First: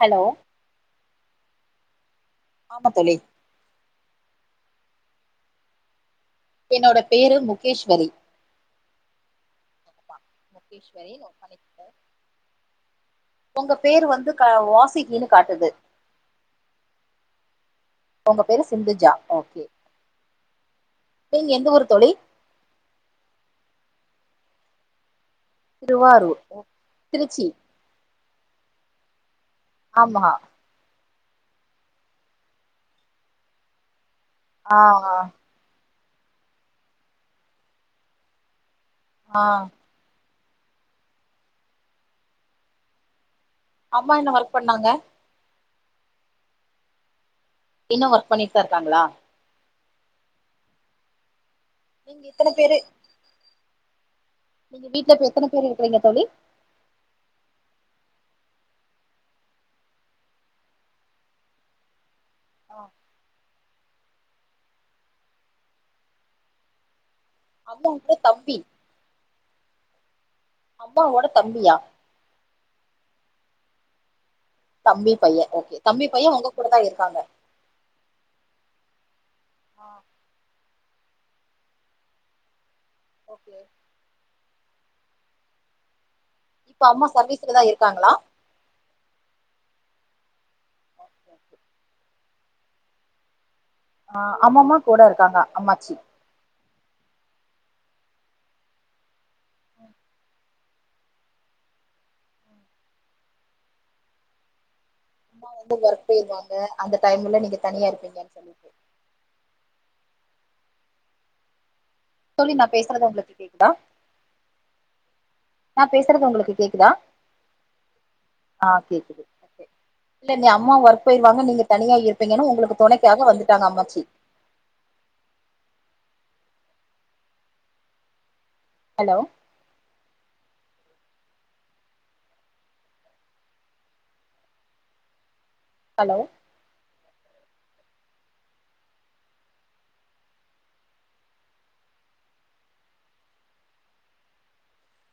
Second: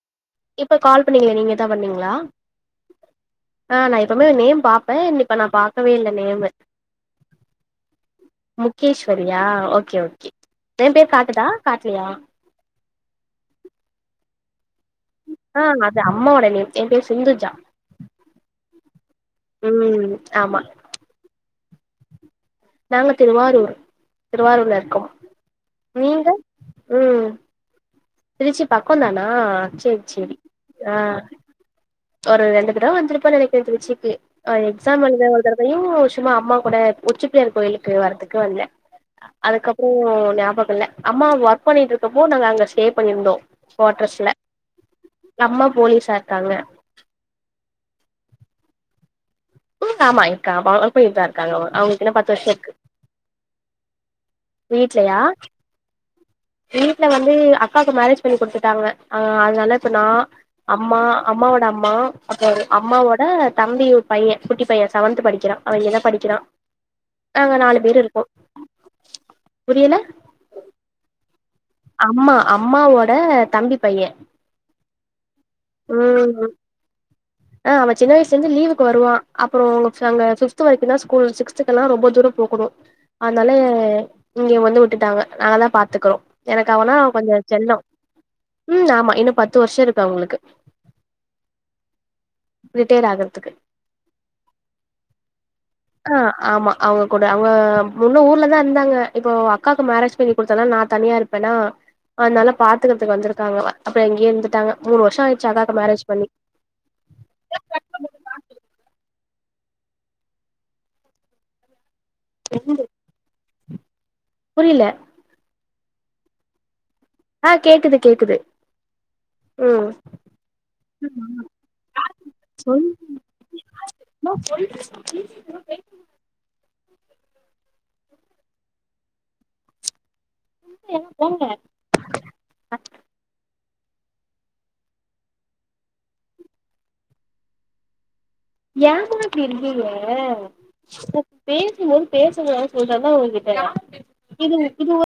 hello இப்ப call பண்ணீங்களே நீங்கதா பண்ணீங்களா ஆமா தோழி ஆஹ் நா எப்பமே நேம் பாப் பே இப்ப நா பாக்கவே இல்ல நேமு என்னோட பேரு முகேஸ்வரி சரியா ஓகே ஓ முகேஸ்வரி [unintelligible] உங்க பேர் வந்து [unintelligible] காட்டுது ஆஹ் அது அம்மா ஓட நேம் எம் பேரு சிந்துஜா உங்க பேரு சிந்துஜா ஓகே உம் ஆமா நீங்க எந்த ஊரு தோழி நாங்க திருவாரூர் திருவாரூர்ல இருக்கோம் திருவாரூர் ஓ திருச்சி திருச்சி பக்கந் தான ஆஹ் சரி ஆமா சரி ஆஹ் ஒரு ரெண்டு தடவ வந்துருப்பேனு நெனைக்குறே திருச்சிக்கு ஆஹ் ஆ எக்ஸாம் எழுத ஒரு தடவயு ஸ் சும்மா அம்மா கூட உச்சிபிள்ளையார் கோயிலுகுக் வர்ரதுக்கு வந்தே ஆ அதுக்கப்புறம் ஞா பக இல்ல அம்மா ஒர்க் பண்ணிட்டு இருக்கப்போ நாங்க அங்க ஸ்டே இந்தோ அம்மா குவாட்ரஸ்ல என்ன ஒர்க் பண்ணாங்க நம்ம போலீஸா இருக்காங்க இன்னு ஒர்க் பண்ணிட்டுதா இருக்காங்களா உ ஆமா இருக்க ஆமா ஒர்க் பண்ணிட்டுத்தா இருக்க ங்க அவங்களுக்கு இன்னு பத்து வருஷ இருக்கு நீங்க வீட்லயா வீட்டுல எத்தன பேரு இருக்கிறீங்க தோழி வீட்ல வந்து அக்காவுக்கு மேரேஜ் பண்ணி குடுத்துட்டாங்க ஆன் அதனால இப்ப நா அம்மா அம்மாவோட அம்மா அப்பற அம்மாவோட தம்பி பைய குட்டி பைய செவன்த் படிக்கிறா அவ இங்கதா படிக்கிறா நாங்க நாலு பேர் அம்மாவோட இருக்கோ தம்பி புரியல அம்மாவோட தம்பியா அம்மா அம்மாவோட தம்பி பையன் தம்பி பைய ஓகே தம்பி பைய உங்க உம் கூட தா இருக்காங்க ஆஹ் அவ சின்ன வயசுல இருந்து லீவுக்கு வருவா அப்பற அங்க ஃபிஃப்த் வரைக்குந்தான் ஸ்கூல் சிக்ஸ்த்துக்கு எல்லா ரொம்ப தூரம் போகணு அதனால ஓகே, இங்க வந்து விட்டுட்டாங்க நாங்க தா பாத்துக்கறோ எனக்கு இப்ப அவனா அம்மா கொஞ்ச சர்வீஸ்ல தா செல்ல இருக்காங்களா ம் ஆமா இன்னு பத்து வருஷ இருக்கு அவங்களுக்கு [unintelligible] ரிட்டையர் ஆகுறதுக்கு ஆ அம்மம்மா கூட இருக்காங்க அம்மாச்சி ஆ ஆமா அவங்க கூட அவங்க முன்ன ஊர்லதா இருந்தாங்க இப்போ அக்காக்கு மேரேஜ் பண்ணி குடுத்ததுனால நா தனியா இருப்பேனா அதனால பாத்துக்கறதுக்கு வந்துருக்காங்க வ அப்ப இங்கயே இருந்துட்டாங்க மூணு வருஷோ ஆ அம்மா வந்து ஒர்க் போயிருவாங்க அந்த டைம்ல நீங்க தனியா இருப்பீங்கன்னு சொல்லிட்டு தோழி நா பேசுறது உங்களுக்கு கேக்குதா புரியல நா பேசுறது உங்களுக்கு கேக்குதா ஆ கேக்குது கேக்குது ஆ கேக்குது ம் ம் சொல் மா சொல்றேன்மா பேசுங்க பேசாம ஹலோ [unintelligible] போங்க [unintelligible] ஹலோ ஏம்மா இப்டி இருக்கீங்க பேசும்போது பேச வேணாம்னு சொல்றன்ல உங்ககிட்ட இது இது ஒ